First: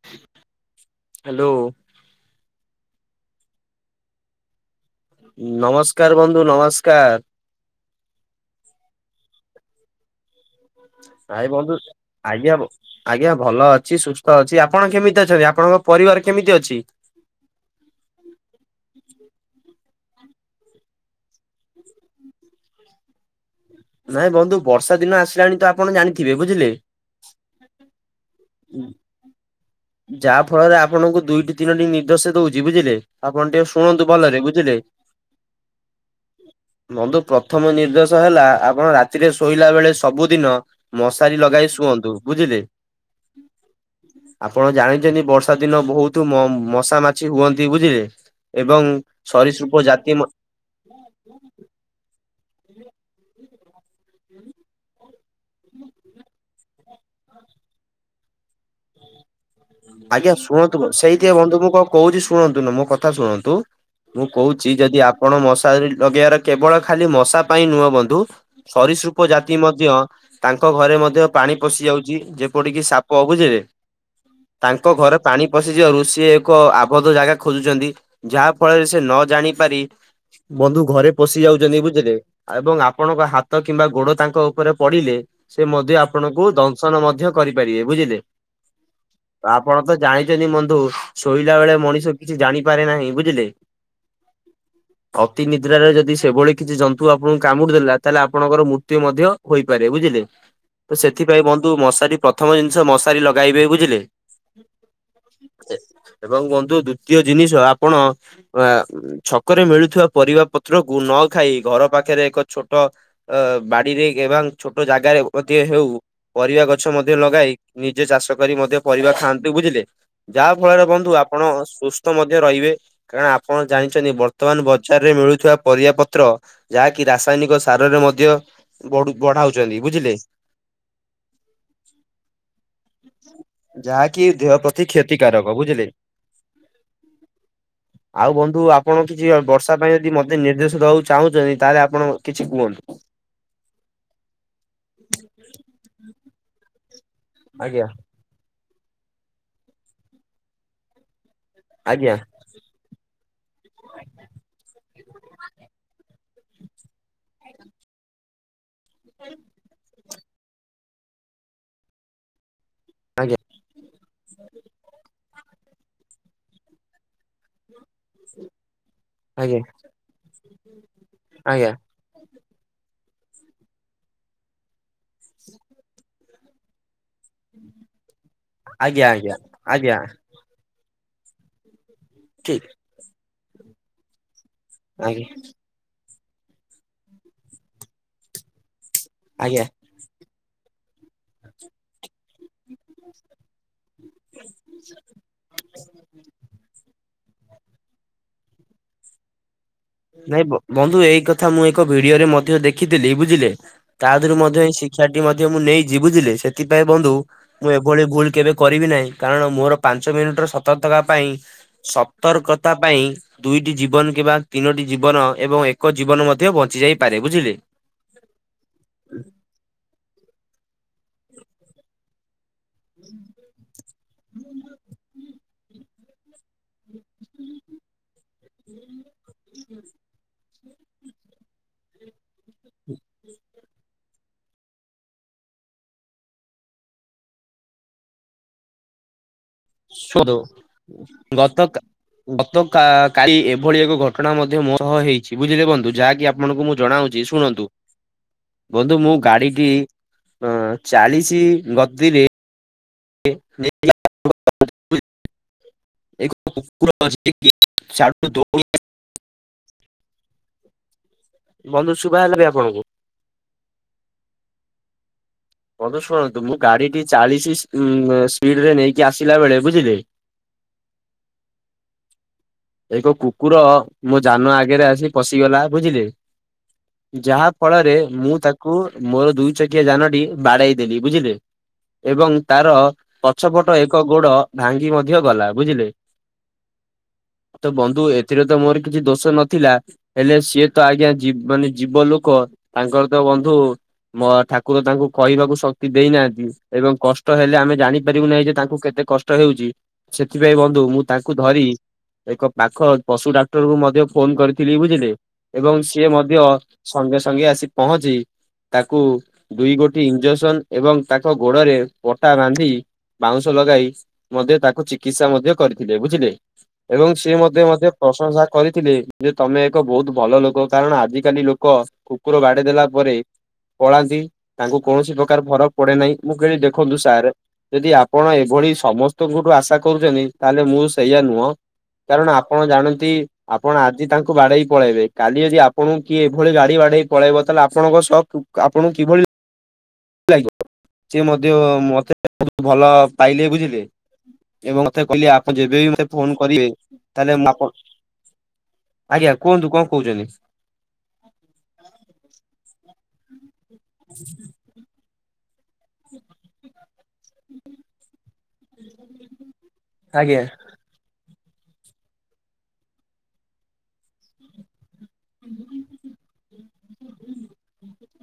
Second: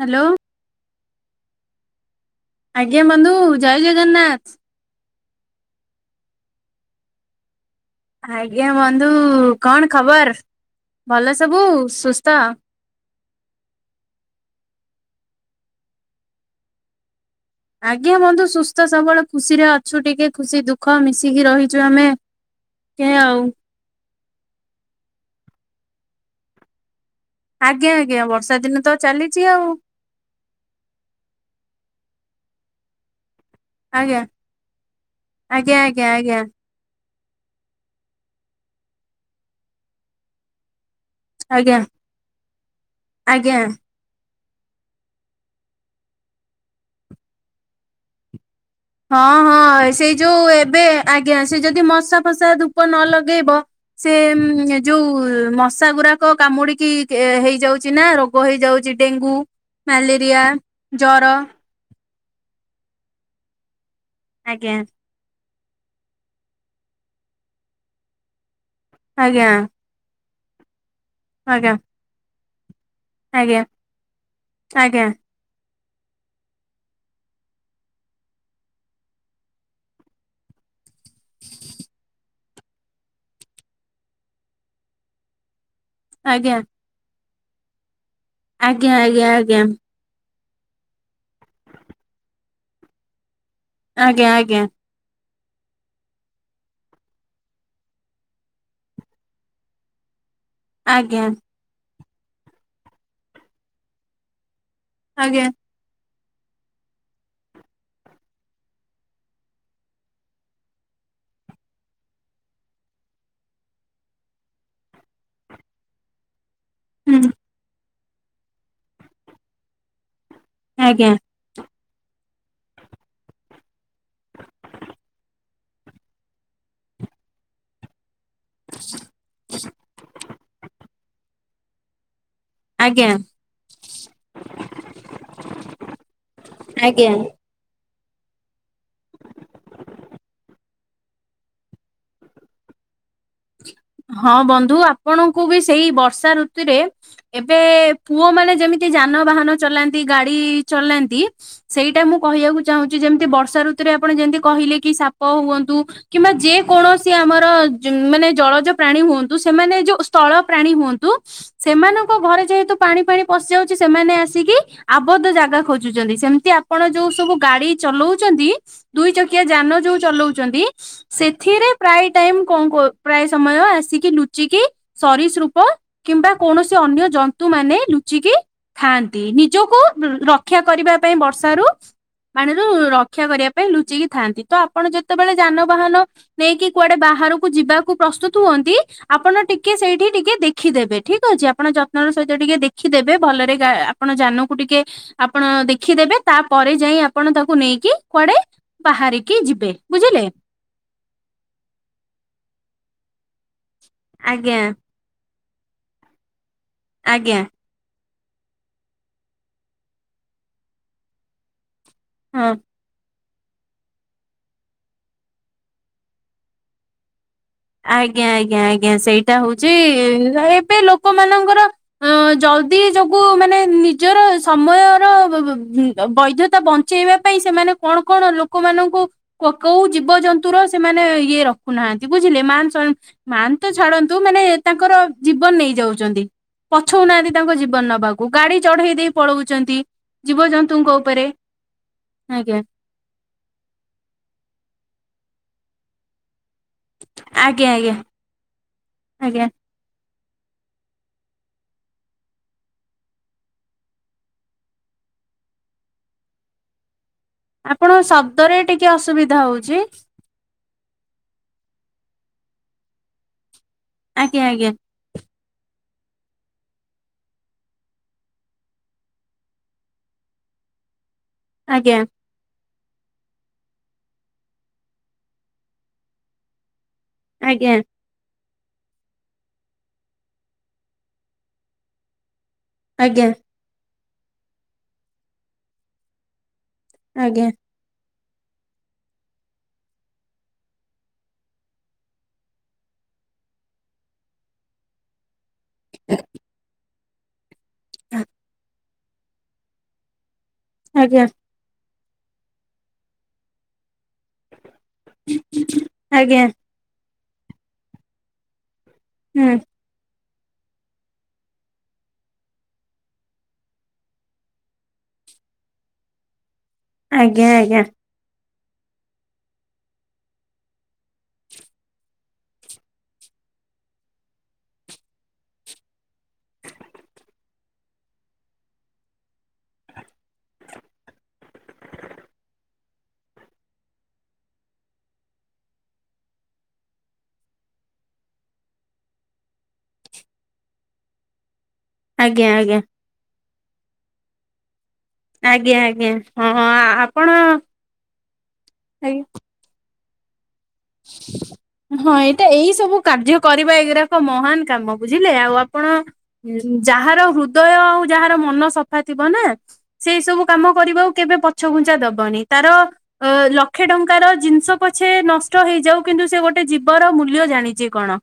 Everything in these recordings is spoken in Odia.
Hello hello. ଆଜ୍ଞା, ବନ୍ଧୁ ଜୟ ଜଗନ୍ନାଥ। ନମସ୍କାର ବନ୍ଧୁ ନମସ୍କାର! ଆଜ୍ଞା, ବନ୍ଧୁ କଣ ଖବର? ଭଲ ଆଏ ସବୁ ବନ୍ଧୁ, ସୁସ୍ଥ ଆଜ୍ଞା! ଆଜ୍ଞା ଭଲ ଅଛି, ସୁସ୍ଥ ଅଛି। ଆପଣ କେମିତି ତି ଅଛନ୍ତି, ଆପଣଙ୍କ ପରିବାର କେମିତି ଅଛି? ଆଜ୍ଞା, ବନ୍ଧୁ ସୁସ୍ଥ ସବଳ ଖୁସିରେ ଅ ଛୁ, ଟିକେ ଖୁସି ଦୁଃଖ ମିଶିକି ରହିଛୁ। ଆମେ କେ ଆଉ। ନାଇଁ ବନ୍ଧୁ, ବର୍ଷା ଦିନ ଆସିଲାଣି ତ ଆପଣ ଜାଣିଥିବେ! ବୁଝିଲେ। ଆଜ୍ଞା ଆଜ୍ଞା, ବର୍ଷା ଦିନ ତ ଚାଲିଛି ଆଉ। ଯାହା ଫଳରେ, ଆପଣଙ୍କୁ ଦୁଇଟି ତିନୋଟି ନିଦ ସେ ଦଉଛି। ବୁଝିଲେ! ଆପଣ ଟିଏ ଶୁଣନ୍ତୁ ଆଜ୍ଞା ଭଲରେ! ବୁଝିଲେ, ଆଜ୍ଞା ଆଜ୍ଞା ଆଜ୍ଞା ବନ୍ଧୁ ପ୍ରଥମ ନିର୍ଦ୍ଦେଶ ହେଲା ଆପଣ ରାତିରେ ଶୋଇଲା ବେଳେ ସବୁଦିନ ମଶାରୀ ଲଗାଇ ଆଜ୍ଞା ଶୁଅନ୍ତୁ। ବୁଝିଲେ! ଆଜ୍ଞା ଆପଣ ଜାଣିଛନ୍ତି, ବର୍ଷା ଦିନ ବହୁତ ମ-ମଶା ମାଛି ହୁଅନ୍ତି। ବୁଝିଲେ! ଏବଂ ହଁ ସରୀସୃପ ହଁ, ଜାତି ସେଇ ଯୋଉ ଏବେ ଆଜ୍ଞା, ସେ ଯଦି ମଶା ମଶା ଧୂପ ନ ଲଗେଇବ! ସେ ଏମ୍ ଯୋଉ ମଶା ଗୁରାକ କାମୁଡିକି କେ ହେଇଯାଉଛି ନା, ରୋଗ ହେଇଯାଉଛି ଡେଙ୍ଗୁ। ଆଜ୍ଞା ମ୍ୟାଲେରିଆ ଶୁଣନ୍ତୁ, ମ ସେଇଥି ଜର ବନ୍ଧୁ ମୁଁ କଣ କହୁଛି ଶୁଣନ୍ତୁ, ନା ମୋ କଥା ଶୁଣନ୍ତୁ। ମୁଁ କହୁଛି, ଆଜ୍ଞା ଯଦି ଆପଣ ମୋ ସହ ତାରି ଲଗେଇଆର କେବଳ ଖାଲି ମଶା ପାଇଁ ନୁହଁ ବନ୍ଧୁ, ସରିସୃପ ଆଜ୍ଞା ଜାତି ମଧ୍ୟ ତାଙ୍କ ଘରେ ମଧ୍ୟ ପାଣି ଆଜ୍ଞା। ପଶି ଯାଉଛି। ଯେପଡ଼ିକି ସାପ, ବୁଝିଲେ! ଆଜ୍ଞା ଆଙ୍କ ଆଜ୍ଞା ଘରେ ପାଣି ପ ପଶିଚିଆଉ, ଋଷି ଏକ ଆବଦ୍ଧ ଜାଗା ଖୋଜୁଛନ୍ତି। ଯାହା ଫଳରେ ସେ ନ ଜାଣି ପାରି ବନ୍ଧୁ ଘରେ ପଶି ଯାଉଚନ୍ତି ବୁଝିଲେ ଏବଂ ଆପଣଙ୍କ ହାତ କିମ୍ବା ଗୋଡ ତାଙ୍କ ଉପରେ ପଡିଲେ ସେ ମଧ୍ୟ ଆପଣଙ୍କୁ ଆଜ୍ଞା ଦଂଶନ ମଧ୍ୟ କରିପାରିବେ ବୁଝିଲେ। ଆଜ୍ଞା ଆଜ୍ଞା ଆଜ୍ଞା। ଯଦି ବନ୍ଧୁ ଶୋଇଲା ବେଳେ ମଣିଷ କିଛି ଜାଣିପାରେ ନାହିଁ ବୁଝିଲେ ଆଜ୍ଞା ଆଜ୍ଞା। ତି ନିଦ୍ରାରେ ଯଦି ସେଭଳି କିଛି ଜନ୍ତୁ ଆପଣଙ୍କୁ କାମୁଡି ଦେଲା ତାହେଲେ ଆପଣଙ୍କର ମୃତ୍ୟୁ ମଧ୍ୟ ହୋଇପାରେ ବୁଝିଲେ। ଆଜ୍ଞା ତ ଆଜ୍ଞା ସେଥିପାଇଁ ବନ୍ଧୁ ମଶାରୀ ପ୍ରଥମ ଜିନିଷ ମଶାରୀ ଲଗେଇବେ ବୁଝିଲେ ଆଜ୍ଞା। ଏବଂ ବନ୍ଧୁ ଦ୍ଵିତୀୟ ଜିନିଷ ଆପଣ ଆ ଛକରେ ମିଳୁଥିବା ପରିବା ପତ୍ରକୁ ନ ନଖାଇ ଘର ପାଖରେ ଏକ ଛୋଟ ଅ ବାଡିରେ ଏବାଂ ଛୋଟ ଜାଗାରେ ମଧ୍ୟ ହେଉ ପରିବା ଗଛ ମଧ୍ୟ ହୁଁ ଲଗାଇ ନିଜେ ଚାଷ କରି ମଧ୍ୟ ପରିବା ଖାଆନ୍ତୁ ବୁଝିଲେ ଯାହା ଫଳରେ ଆଜ୍ଞା ବନ୍ଧୁ ଆପଣ ସୁସ୍ଥ ମଧ୍ୟ ରହିବେ। କାରଣ ଆପଣ ଜାଣି ଛନ୍ତି ବର୍ତ୍ତମାନ ବଜାରରେ ମିଳୁଥିବା ପରିବା ପତ୍ର ଯାହାକି ରାସାୟନିକ ସାରରେ ମ ଧ୍ୟ ବଢୁ ବଢାଉଚନ୍ତି ବୁଝିଲେ? ଆଜ୍ଞା। ଯାହାକି ଦେହ ପ୍ରତି କ୍ଷତିକାରକ ବୁଝିଲେ? ଆଜ୍ଞା। ଆଉ ବନ୍ଧୁ ଆପଣ କିଛି ବର୍ଷା ପାଇଁ ଯଦି ମତେ ନିର୍ଦ୍ଦେଶ ଦେବାକୁ ଚାହୁଁଚନ୍ତି ତାହେଲେ ଆପଣ କିଛି କୁହନ୍ତୁ। ହଁ ବନ୍ଧୁ ଆପଣଙ୍କୁ ବି ସେଇ ବର୍ଷା ଋତୁରେ ଏବେ ଆଜ୍ଞା ପୁଅ ମାନେ ଯେମିତି ଯାନବାହାନ ଚଲାନ୍ତି ଗାଡି ଚଲାନ୍ତି। ସେଇଟା ଆଜ୍ଞା ମୁଁ କହିବାକୁ ଚାହୁଁଚି ଯେମ ତି ବର୍ଷା ଋତୁରେ ଆପଣ ଯେମିତି କହିଲେ କି ସାପ ହୁଅନ୍ତୁ କିମ୍ବା ଯେ କୌଣସି ଆମର ଜୁ ମାନେ ଜଳଜ ପ୍ରାଣୀ ହୁଅନ୍ତୁ ସେମାନେ ଯୋଉ ସ୍ଥଳ ପ୍ରାଣୀ ହୁଅନ୍ତୁ ସେମାନଙ୍କ ଘରେ ଯେହେତୁ ପାଣି ଫାଣି ଆଜ୍ଞା ପଶିଯାଉଚି ସେମାନେ ଆସିକି ଆବଦ୍ଧ ଜାଗା ଖୋଜୁଚନ୍ତି। ସେମିତି ଆପଣ ଯୋଉ ସବୁ ଗାଡି ଚଲୋଉଚନ୍ତି ଦୁଇ ଚକିଆ ଆଜ୍ଞା ଯାନ ଯୋଉ ଚଲୋଉଚନ୍ତି ସେଥିରେ ଆଜ୍ଞା ପ୍ରାୟେ ଟାଇମ୍ କଣ ପ୍ରାୟ ସମୟ ଆସିକି ଲୁଚିକି ସରିସୃପ କିମ୍ବା କୌଣସି ଅନ୍ୟ ଜନ୍ତୁ ମାନେ ଲୁଚିକି ଆଜ୍ଞା ଥାଆନ୍ତି। ଆଜ୍ଞା ନିଜକୁ ଆଜ୍ଞା ର-ର ରକ୍ଷା କରିବା ପାଇଁ ବର୍ଷାରୁ ପାଣିରୁ ଠିକ୍ ରକ୍ଷା କରିବା ପାଇଁ ଲୁଚିକି ଥାନ୍ତି ତ ଆପଣ ଆଜ୍ଞା ଯେତେବେଳେ ଯାନବାହାନ ନେଇକି କୁଆଡେ ବାହାରକୁ ଯିବାକୁ ପ୍ରସ୍ତୁତ ହୁଅନ୍ତି ଆପଣ ଆଜ୍ଞା ଟିକେ ସେଇଠି ଟିକେ ଦେ ଦେଖିଦେବେ ଠିକ ଅଛି। ଆପଣ ଯତ୍ନ ର ସହିତ ଟିକେ ଦେଖିଦେବେ ଭଲରେ ଗା ଆପଣ ଯାନକୁ ଟିକେ ଆପଣ ହଁ ଦେଖିଦେବେ ତାପରେ ଯାଇ ଆପଣ ତାକୁ ନେଇକି କୁଆଡେ ବାହାରିକି ଯିବେ। ବୁଝିଲେ ନାଇଁ ବ ବନ୍ଧୁ ଏଇ କଥା ମୁଁ ଏକ ଭିଡିଓରେ ମଧ୍ୟ ଦେଖିଥିଲି ବୁଝିଲେ ତା ଧିରୁ ଆଜ୍ଞା ମଧ୍ୟ ଏହିଁ ଶିକ୍ଷା ଟି ମଧ୍ୟ ମୁଁ ନେଇଚି ବୁଝିଲି ସେଥିପାଇଁ ବନ୍ଧୁ ଆଜ୍ଞା ମୁଁ ଏଭଳି ଭୁଲ କେବେ କରିବି ନାହିଁ। କାରଣ ମୋର ପାଞ୍ଚ ମିନିଟର ସତରର୍ତକା ପାଇଁ ସତର୍କତା ପାଇଁ ହଁ ସତର୍କତା ପାଇଁ ଦୁଇଟି ଜୀବନ କିମ୍ବା ତିନୋଟି ଜୀବନ ଏବଂ ଏକ ଜୀବନ ମଧ୍ୟ ବଞ୍ଚି ଯାଇପାରେ ବୁଝିଲେ ଆଜ୍ଞା ଆଜ୍ଞା ଆଜ୍ଞା ସେଇଟା ହୋଉଚି ଇଁ ଏ ଏବେ ଲୋକମାନଙ୍କର ଅ ଜଲଦି ଯୋଗୁ ମାନେ ନିଜର ସମୟର ବ-ବ-ବ ବୈଧତା ବଞ୍ଚେଇବା ପାଇଁ ସେମାନେ କଣ କଣ ଲୋକମାନଙ୍କୁ କୋ-କୋଉ ଜୀବଜ ନ୍ତୁ ସେମାନେ ଇଏ ରଖୁନାହାନ୍ତି ବୁଝ ବୁଝିଲ ମାନ ତ ଛାଡନ୍ତୁ ମାନେ ତାଙ୍କର ଜୀବନ ନେଇ ଯାଉଚନ୍ତି। ପଛୋଉନାହାନ୍ତି ତାଙ୍କ ଜୀବନ ନବାକୁ ଗାଡି ଚଢେଇ ଦେଇ ପଳାଉ ସୁଦୁ ଗତ କା ଆଜ୍ଞା ଗତ କା କାଳୀ ଏଭଳି ଏକ ଘଟଣା ମଧ୍ୟ ମୋ ସହ ହେଇଚି ବୁଝିଲେ ବନ୍ଧୁ ଯାହାକି ଆ ଆପଣଙ୍କୁ ମୁଁ ଜଣାଉଚି ଶୁଣନ୍ତୁ ଆଜ୍ଞା ଆଜ୍ଞା ବନ୍ଧୁ ମୁଁ ଆଜ୍ଞା ଗାଡିଟି ହଁ ଚାଳିଶି ଗତିରେ [unintelligible] ଏକ କୁକୁର ଅଛି କି ଆପଣଙ୍କ ସିଆଡୁ ଶବ୍ଦରେ ଦୌଡି ଟିକେ ଅସୁବିଧା ହୋଉଚି। ବନ୍ଧୁ ଶୁଭା ହେଲା ବି ଆପଣଙ୍କୁ? ଆଜ୍ଞା ଆଜ୍ଞା। ବନ୍ଧୁ ଶୁଣନ୍ତୁ ମୁଁ ଗାଡିଟି ଚାଳିଶ ସ୍ପି ଇମ୍ ସ୍ପିଡରେ ନେଇକି ଆସିଲା ବେଳେ ବୁଝିଲେ ଆଜ୍ଞା। ଏକ କୁକୁର ମୋ ଯାନ ଆଗରେ ଆସି ପଶିଗଲା ବୁଝିଲେ। ଯାହା ଆଜ୍ଞା ଫଳରେ ମୁଁ ତାକ କୁ ମୋର ଦୁଇ ଚକିଆ ଯାନଟି ବାଡେଇ ଦେଲି। ବୁଝିଲେ ଏବଂ ତାର ଆଜ୍ଞା ପଛପଟ ଏକ ଗୋଡ଼ ଭାଙ୍ଗି ମଧ୍ୟ ଗଲା ବୁଝିଲେ। ଆଜ୍ଞା ତ ବନ୍ଧୁ ଏ ଏଥିରେ ତ ମୋର କିଛି ଦୋଷ ନଥିଲା ହେଲେ ସିଏ ତ ଆଜ୍ଞା ଜୀ ମାନେ ଜୀବ ଲୋକ ତାଙ୍କର ତ ବନ୍ଧୁ ମୋ ଠାକୁର ତାଙ୍କୁ କହିବାକୁ ଶ କ୍ତି ଦେଇନାହାନ୍ତି ଏବଂ କଷ୍ଟ ହେଲେ ଆମେ ଜାଣିପାରିବୁ ନାହିଁ ଯେ ତାଙ୍କୁ କେତେ କଷ୍ଟ ହେଉଚି। ସେ ଥିପାଇଁ ବନ୍ଧୁ ମୁଁ ଆଜ୍ଞା ତାଙ୍କୁ ଧରି ଏକ ପାଖ ପଶୁ ଡାକ୍ଟର କୁ ମଧ୍ୟ ଫୋନ୍ କରି ଥିଲି ବୁଝିଲେ ଏବଂ ସିଏ ମଧ୍ୟ ଆଜ୍ଞା ସଙ୍ଗେ ସଙ୍ଗେ ଆସି ପହଞ୍ଚି ତାକୁ ହୁଁ ଦୁଇ ଗୋଟି ଇଞ୍ଜେକ୍ସନ୍ ଏବଂ ତାଙ୍କ ଗୋଡରେ ପଟା ବାନ୍ଧି ବାଉଁଶ ଲଗାଇ ମଧ୍ୟ ତାକୁ ଚିକିତ୍ସା ମଧ୍ୟ କରିଥିଲେ ବୁଝିଲେ। ଏବଂ ସିଏ ଆଜ୍ଞା ମୋତେ ଆଜ୍ଞା ମଧ୍ୟ ପ୍ରଶଂସା କରିଥିଲେ ଯେ ତୋମେ ଏକ ବହୁତ ଭଲ ଲୋକ। କାରଣ ଆଜିିକାଲି ଲୋକ କୁକୁର ବାଡ ଦେଲା ପରେ ପଳାନ୍ତି ତାଙ୍କୁ କୌଣସି ପ୍ରକାର ଫରକ୍ ପଡେ ନାହିଁ। ମୁଁ କହିଲି ଦେଖନ୍ତୁ ସାର୍ ଯଦି ଆପଣ ଏଭ ଭଳି ସମସ୍ତଙ୍କଠୁ ଆଶା କରୁଚନ୍ତି ତାହେଲେ ମୁଁ ସେଇଆ ନୁହଁ। କାରଣ ଆପଣ ଜାଣନ୍ତି ଆପଣ ଆଜି ତାଙ୍କୁ ବାଡେଇ ପଳେଇବେ। କାଲି ଯଦି ଆପଣଙ୍କୁ କିଏ ଏଭଳି ବା ଗାଡି ବାଢେଇ ପଳେଇବ ତାହେଲେ ଆପଣଙ୍କ ସ କୁ-ଆପଣଙ୍କୁ କିଭଳି ଲାଗିବ। ସିଏ ମଧ୍ୟ ମୋତେ ଆଜ୍ଞା ବହୁତ ଭଲ ପାଇଲେ। ବୁଝିଲେ, ଏବଂ ସେ କହିଲେ ଆପଣ ଆଜ୍ଞା ଆଜ୍ଞା ଯେବେବି ମୋତେ ଆଜ୍ଞା ଫୋନ୍ ହଁ କରିବେ ତାହେଲେ ମୁଁ ଆପଣ, ଆଜ୍ଞା କୁହନ୍ତୁ କଣ କହୁଚନ୍ତିି। ହଁ ଏଇଟା ଏଇ ସବୁ କାର୍ଯ୍ୟ କରିବା ଏଗୁଡାକ ମହାନ କାମ। ବୁଝି ଝିଲେ ଆଉ ଆପଣ ଇ, ଯାହାର ହୃଦୟ ଆଉ ଯାହା ତା ମନ ସଫା ଥିବ ନା ସେଇ ଆଜ୍ଞା ସବୁ କାମ କରିବାକୁ କେବେ ପ ଛଘୁଞ୍ଚା ଦବନି। ତାର ଅ, ଲକ୍ଷେ ଟଙ୍କାର ଜିନିଷ ପଛେ ଟ ହେଇଯାଉ କିନ୍ତୁ ସେ ଗୋଟେ ଜୀବର ମୂଲ୍ୟ ଜାଣିଚି କଣ।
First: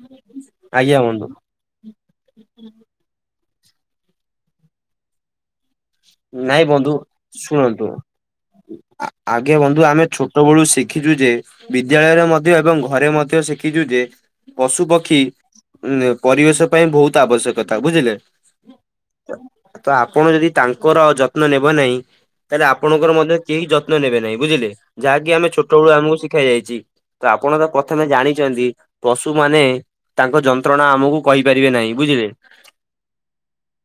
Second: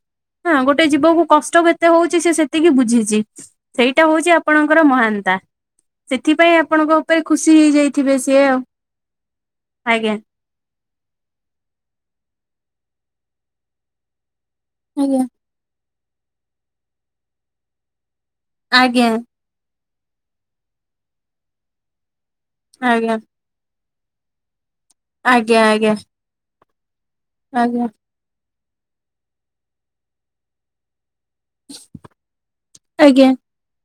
ହଁ ଗୋଟେ ଆଜ୍ଞା ଜୀବକୁ ବନ୍ଧୁ କଷ୍ଟ କେତେ ହଉଚି ସିଏ ସେତିକି ବୁଝିଚି। ସେଇଟା ହଉଛି ଆପଣଙ୍କର ମହନତା। ନାଇଁ ବନ୍ଧୁ ଶୁଣନ୍ତୁ। ହେଇଯାଇଥିବେ ସିଏ ଆଉ। ଆ, ଆଜ୍ଞା ବନ୍ଧୁ ଆମେ ଆଜ୍ଞା ଛୋଟ ବଳୁ ଶିଖିଛୁ ଯେ ବି ଦ୍ୟାଳୟରେ ମଧ୍ୟ ଏବଂ ଘରେ ମଧ୍ୟ ଶିଖିଛୁ ଯେ ପଶୁପକ୍ଷୀ ଉଁ, ଏ ପରିବେଶ ପାଇଁ ବହୁତ ଆବଶ୍ୟକତା ବୁଝିଲେ। ଆଜ୍ଞା। ତ ଆପଣ ଯଦି ତାଙ୍କର ଯତ୍ନ ନେବ ନାହିଁ। ତାହେଲେ ଆଜ୍ଞା ଆପଣଙ୍କର ମଧ୍ୟ କେହି ଯତ୍ ନ ନେବେ ନାହିଁ। ବୁଝିଲେ, ଯାହାକି ଆମେ ଆଜ୍ଞା ଆଜ୍ଞା ଛୋଟ ବଳୁ ଆଜ୍ଞା ଆମକୁ ଶିଖା ଯାଇଚି। ତ ଆପଣ ତ ଆଜ୍ଞା ପ୍ରଥମେ ଜାଣିଚନ୍ତି ପଶୁମାନେ ତାଙ୍କ ଯନ୍ତ୍ରଣା ଆମକୁ କହିପାରିବେ ନାହିଁ ବୁଝିଲେ। ଆଜ୍ଞା।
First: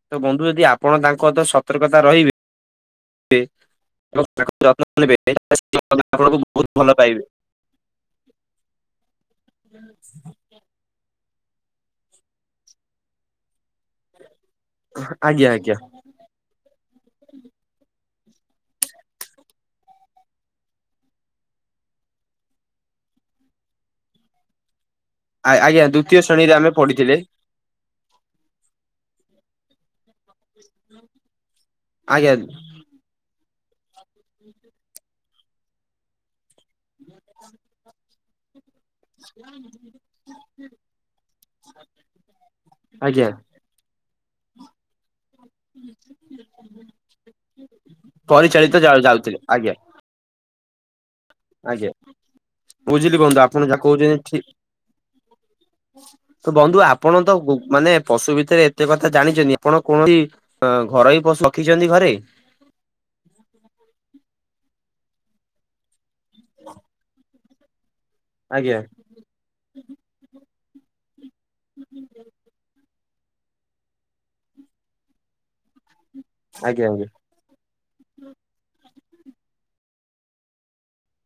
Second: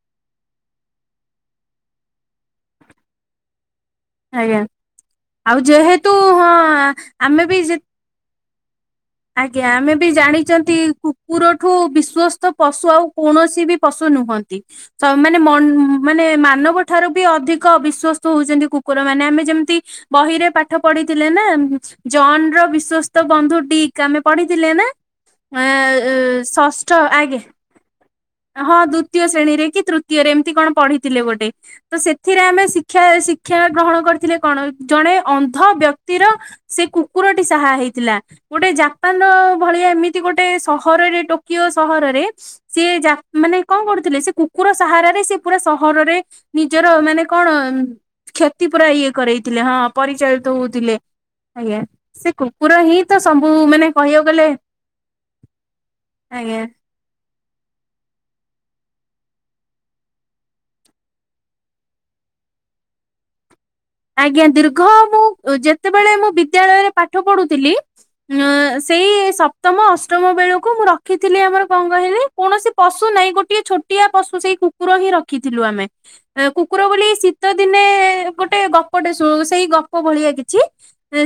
ତ ବନ୍ଧୁ ଯଦି ଆପଣ ତାଙ୍କ ତ ସ ସତର୍କତା ରହିବେ। ଏବଂ ତା ଆଜ୍ଞା। ଯତ୍ନ ନେବେ [inaudible] ଆଉ ଯେହେତୁ ଆପଣଙ୍କୁ ହଁ ବହୁତ ଭଲ ପାଇବେ। ଆମେ ବି ଯେ ଆଜ୍ଞା ଆମେ ବି ଜାଣିଚନ୍ତି କୁକୁରଠୁ ବିଶ୍ଵସ୍ତ ପଶୁ ଆଉ କୌଣସି ବି ପଶୁ ନୁହନ୍ତି। ସ ମାନେ ଆଜ୍ଞା ଆଜ୍ଞା ମନ ମାନେ ମାନବ ଠାରୁ ବି ଅଧିକ ବିଶ୍ଵସ ତ ଯେମିତି କୁକୁର ମାନେ ଆମେ ଯେମିତି ବହିରେ ପାଠ ପଢିଥିଲେ ନା ଜନ୍ ର ବିଶ୍ବସ୍ତ ବନ୍ଧୁ ଡିକ୍ ଆମେ ପଢିଥିଲେ ନା। ଏ, ଆଜ୍ଞା ଦ୍ଵିତୀୟ ଅ, ଶ୍ରେଣୀରେ ଆମେ ଷଷ୍ଠ ପଢିଥିଲେ ଆଜ୍ଞା ହଁ ଦ୍ଵିତୀୟ ଶ୍ରେଣୀରେ କି ତୃତ ତୀୟରେ ଏମିତି କଣ ପଢିଥିଲେ ଗୋଟେ ତ ଆଜ୍ଞା ସେଥିରେ ଆମେ ଶିକ୍ଷା ଶିକ୍ଷା ଗ୍ରହଣ କରିଥିଲେ କଣ ଜଣେ ଅନ୍ଧ ବ୍ୟକ୍ତିର ସେ କୁକୁରଟି ସାହା ହେଇଥିଲା। ଗୋଟେ ଜା ପାନ ଭଳିଆ ଏମିତି ଗୋଟେ ସହରରେ ଟୋକିଓ ସହରରେ ସିଏ ଜା ଆଜ୍ଞା ମାନେ କଣ କରୁଥିଲେ ସେ କୁକୁର ସାହାରାରେ ସେ ପୁରା ସହରରେ ନିଜର ମାନେ କଣ କ୍ଷତି ପରିଚାଳିତ ପୁରା ଇଏ ଯାଉଥିଲେ କରେଇଥିଲେ। ଆଜ୍ଞା ହଁ ପରିଚୟ ଉଥିଲେ ଆଜ୍ଞା ସେ କୁକୁର ହିଁ ବୁଝିଲି ତ ବନ୍ଧୁ ସବୁ ଆପଣ ଯାହା ମାନେ କହୁଛନ୍ତି କହିବାକୁ ଠିକ ଗଲେ ତ ଆଜ୍ଞା ବନ୍ଧୁ ଆପଣ ତ ଗୁ ମାନେ ପଶୁ ଭିତରେ ଏତେ କଥା ଜାଣିଛନ୍ତି, ଆପଣ କୌଣସି ଘରୋଇ ପଶୁ ରଖିଛନ୍ତି ଘରେ? [inaudible] ଆଜ୍ଞା ଦୀର୍ଘ ମୁଁ ଯେତେବେଳେ ମୁଁ ବିଦ୍ୟାଳୟରେ ପାଠ ପଢୁଥିଲି। ଉଁ ଆଜ୍ଞା ସେଇ ସପ୍ତମ ଅଷ୍ଟମ ବେଳକୁ ମୁଁ ରଖିଥିଲି ଆମର କଣ କହିଲେ କୌଣସି ପଶୁ ନାଇ ଗୋଟିଏ ଛୋଟିଆ ପଶୁ ସେଇ କୁକୁର ହିଁ ରଖିଥିଲୁ ଆମେ। ଆଜ୍ଞା କୁକୁର ବୋଲି ଆଜ୍ଞା ଶୀତ ଦିନେ ଗୋଟେ ଗପଟେ ଶୁଣିବୁ ସେଇ ଗପ ଭଳିଆ କିଛି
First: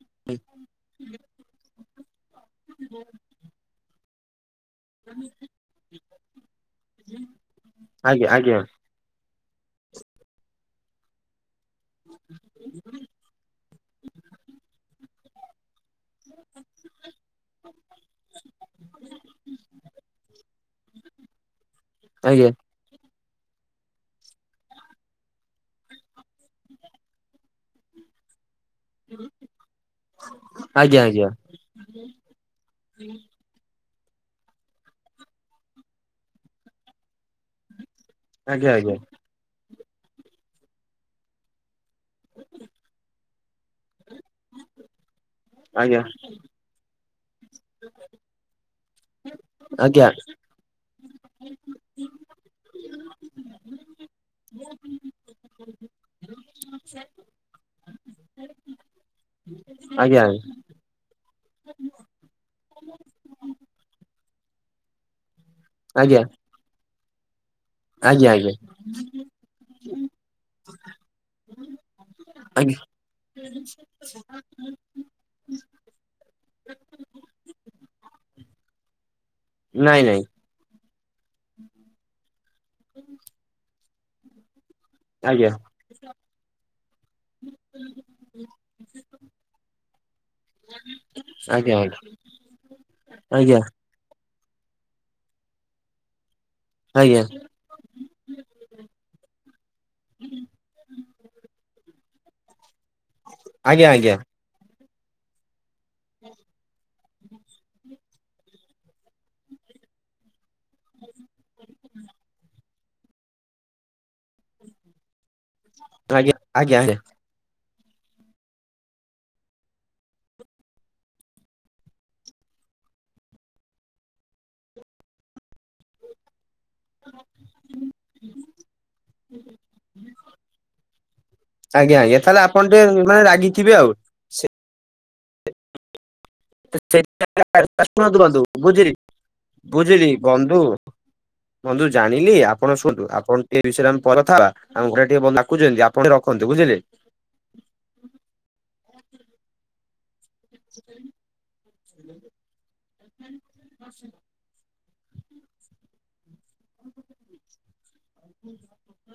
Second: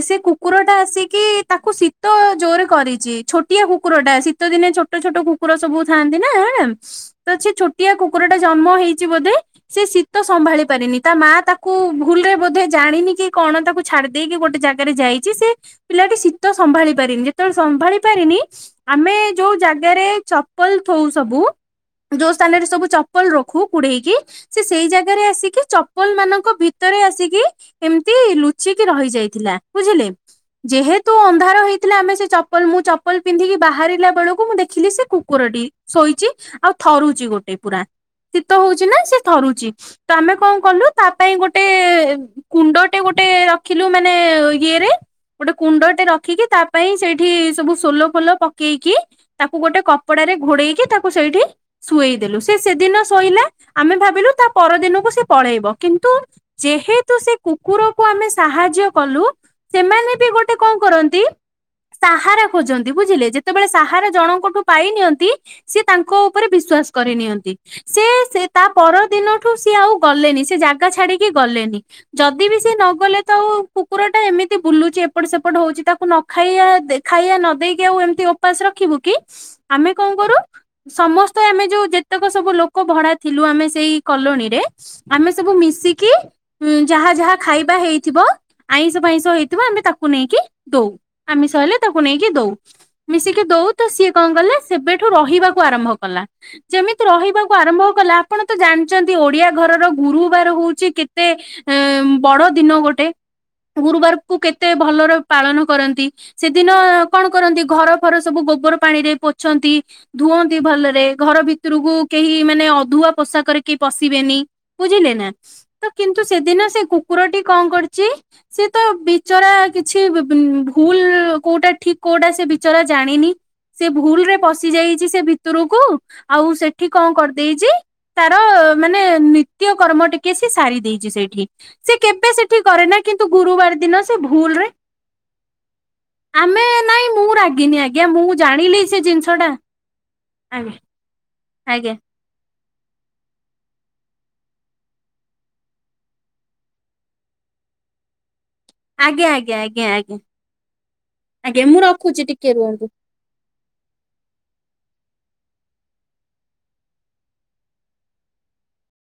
ସେ କୁକୁର ଟା ଆସିକି ତାକୁ ଶୀତ ଜୋରେ କରିଛି ଛୋଟିଆ କୁକୁର ଟା ଶୀତ ଦିନେ ଛୋଟ ଛୋଟ କୁକୁର ସବୁ ଥାଆନ୍ତି ନା, [unintelligible] ତ ସେ ଛୋଟିଆ କୁକୁର ଟା ଆଜ୍ଞା ଜନ୍ମ ହେଇଛି ବୋଧେ। ସେ ଶୀତ ସମ୍ଭାଳି ପାରିନି ତା ମାଆ ତାକୁ ଭୁଲ୍ ରେ ବୋଧେ ଜାଣିନି କି କଣ ତାକୁ ଛାଡି ଦେଇକି ଗୋଟେ ଜାଗାରେ ଯାଇଛି ସେ ପିଲାଟି ଶୀତ ସମ୍ଭାଳି ପାରିନି, ଯେତେବେଳେ ସମ୍ଭାଳି ପାରିନି ଆମେ ଯୋଉ ଜାଗାରେ ଚପଲ ଥଉ ସବୁ ଯୋଉ ଆଜ୍ଞା ସ୍ଥାନରେ ସବୁ ଚ ଚପଲ ରଖୁ କୁଡେଇକି ସେ ସେଇ ଜାଗାରେ ଆସିକି ଚପଲ ମାନଙ୍କ ଭି ଭିତରେ ଆସିକି ଏମତି ଲୁଚିକି ରହି ଯାଇଥିଲା ବୁଝିଲେ। ଆଜ୍ଞା ଆଜ୍ଞା ଆଜ୍ଞା ଯେହେତୁ ଅନ୍ଧାର ହେଇଥିଲା ଆମେ ସେ ଚପଲ ମୁଁ ଚପଲ ପିନ୍ଧିକି ବାହାରିଲା ବେଳକୁ ମୁଁ ଦେଖିଲି ସେ କୁକୁର ଟି ଶୋଇଛି ଆଉ ଥରୁଛି ଗୋଟେ ପୁରା। ଶୀତ ହଉଛି ଆଜ୍ଞା ନା ସେ ଥରୁଛି ତ ଆମେ କଣ କଲୁ ତା ପାଇଁ ଗୋଟେ ଟେ କୁଣ୍ଡଟେ ଗୋଟେ ରଖିଲୁ ମାନେ ଇଏରେ ଗୋଟେ କୁଣ୍ଡଟେ ରଖିକି ତା ପାଇଁ ସେଇଠି ସବୁ ସୋଲ ଫୋଲ ପକେଇକି ତାକୁ ଗୋଟେ ଆଜ୍ଞା ଆଜ୍ଞା ଆଜ୍ଞା କପଡ଼ାରେ ଘୋଡେଇକି ତାକୁ ସେଇଠି ଶୁଆଇଦେଲୁ ସେ ସେଦିନ ଶୋଇଲା ଆମେ ଭାବିଲୁ ତା ପରଦିନକୁ ସେ ପଳେଇବ କିନ୍ତୁ ଯେହେତୁ ସେ କୁକୁରକୁ ଆମେ ସାହାଯ୍ୟ କଲୁ ସେମାନେ ବି ଗୋଟେ କଣ କରନ୍ତି ସାହାରା ଖୋଜନ୍ତି ବୁଝିଲେ ଯେତେବେଳେ ସାହାରା ଜଣଙ୍କଠୁ ପାଇନିଅନ୍ତି। ସିଏ ଆଜ୍ଞା ତାଙ୍କ ଉପରେ ବିଶ୍ୱାସ୍ କରି ନିିଅନ୍ତି। ସେ ଆଜ୍ଞା ଆଜ୍ଞା ସେ ତା ପର ଦିନଠୁ ସିଏ ଆଉ ଗଲେନି ସେ, ଜାଗା ଛାଡିକି ଗଲେନି ଯଦି ବି ସେ ଆଜ୍ଞା ନ ଗଲେ ଆଉ କୁକୁର ଟା ଏମିତି ବୁଲୁଛି ଏପଟ ସେପଟ ହଉଛି ତାକୁ ନ ଖାଇଆ ଖାଇଆ ନ ଦେଇେଇକି ଆଉ ଏମତି ଉପାସ ରଖିବୁ କି? ଆମେ ନାଇଁ କଣ ନାଇଁ କରୁ ସମସ୍ତେ ଆମେ ଯୋଉ ଯେତେକ ସବୁ ଲୋକ ଭଡା ଥିଲୁ ଆମେ ସେଇ କଲୋଣୀରେ ଆମେ ଆଜ୍ଞା ସବୁ ମିଶିକି [inaudible] ଯାହା ଯାହା ଖାଇବା ହେଇଥିବ ଆଇଁଷଫାଇଁସ ହେଇଥିବ ଆମେ ତାକୁ ନେଇକି ଦଉ। ଆମିଶ ଆଜ୍ଞା ଆଜ୍ଞା ହେଲେ ତାକୁ ନେଇକି ଦଉ ମିଶିକି ଦଉ ତ ସିଏ କଣ କଲେ ସେବେଠୁ ରହିବାକୁ ଆରମ୍ଭ କଲା। ଯେମିତି ଆଜ୍ଞା ଆଜ୍ଞା ରହିବାକୁ ଆରମ୍ଭ କଲା ଆପଣ ତ ଜାଣିଛନ୍ତି ଓଡିଆ ଘରର ଗୁରୁବାର ହଉଛି [unintelligible] ବଡ ଦିନ ଗୋଟେ ଆଜ୍ଞା ଆଜ୍ଞା ଗୁରୁବାରକୁ କେତେ ଭଲରେ ପାଳନ କରନ୍ତି। ସେଦିନ କଣ କରନ୍ତି ଘର ଘର ସବୁ ଗୋବର ପାଣିରେ ପୋଛନ୍ତି, ଧୁଅନ୍ତି ଭଲରେ ଘର ଭିତରକୁ କେହି ମାନେ ଅଧି ଅଧୁଆ ପୋଷାକରେ କେହି ପଶିବେନି ବୁଝିଲେ ନା। ତ କିନ୍ତୁ ଆଜ୍ଞା ସେଦିନ ଆଜ୍ଞା ସେ ଆଜ୍ଞା କୁକୁରଟି କଣ କରିଛି ସିଏ ତୋ ବିଚରା କିଛି ବି ବି ଭୁଲ କୋଉଟା ଠିକ କୋଉଟା ସେ ବିଚରା ଜାଣିନି। ସେ ଭୁଲ ରେ ପଶି ଯାଇଛି ସେ ଭିତରକୁ ଆଉ ସେଠି ଏଠି କଣ କରିଦେଇଛି ତାର ମାନେ ନିତ୍ୟ କର୍ମ ଟିକେ ସେ ସାରି ଦେଇଛି ସେଇଠି, ସେ ଆଜ୍ଞା ଆଜ୍ଞା କେବେ ତାହେଲେ ସେଠି ଆପଣ ଟିକେ କରେ ନା ମାନେ କିନ୍ତୁ ରାଗିଥିବେ ଗୁରୁବାର ଆଉ। ଦିନ ସେ ଭୁଲ ରେ ଆମେ ନାଇଁ ମୁଁ ରାଗିନି [unintelligible] ଆଜ୍ଞା ଶୁଣନ୍ତୁ ମୁଁ ବନ୍ଧୁ ଜାଣିଲି ବୁଝିଲି, ସେ ଜିନିଷ ଟା ବୁଝିଲି ବନ୍ଧୁ। ବନ୍ଧୁ ଆଜ୍ଞା ଜାଣିଲି ଆପ ଆପଣ ଶୁଣନ୍ତୁ, ଆପଣ ଏ ବିଷୟରେ ଆମେ ପରେ କଥାହେବା। ଆମ ଘରେ ଟିକେ ଡାକୁଛନ୍ତି ଆପଣ ଟିକେ ରଖନ୍ତୁ ବୁଝିଲେ। ଆଜ୍ଞା, ଆଜ୍ଞା, ଆଜ୍ଞା, ଆଜ୍ଞା। ଆଜ୍ଞା ମୁଁ ରଖୁଛି ଟିକେ ରୁହନ୍ତୁ। [unintelligible]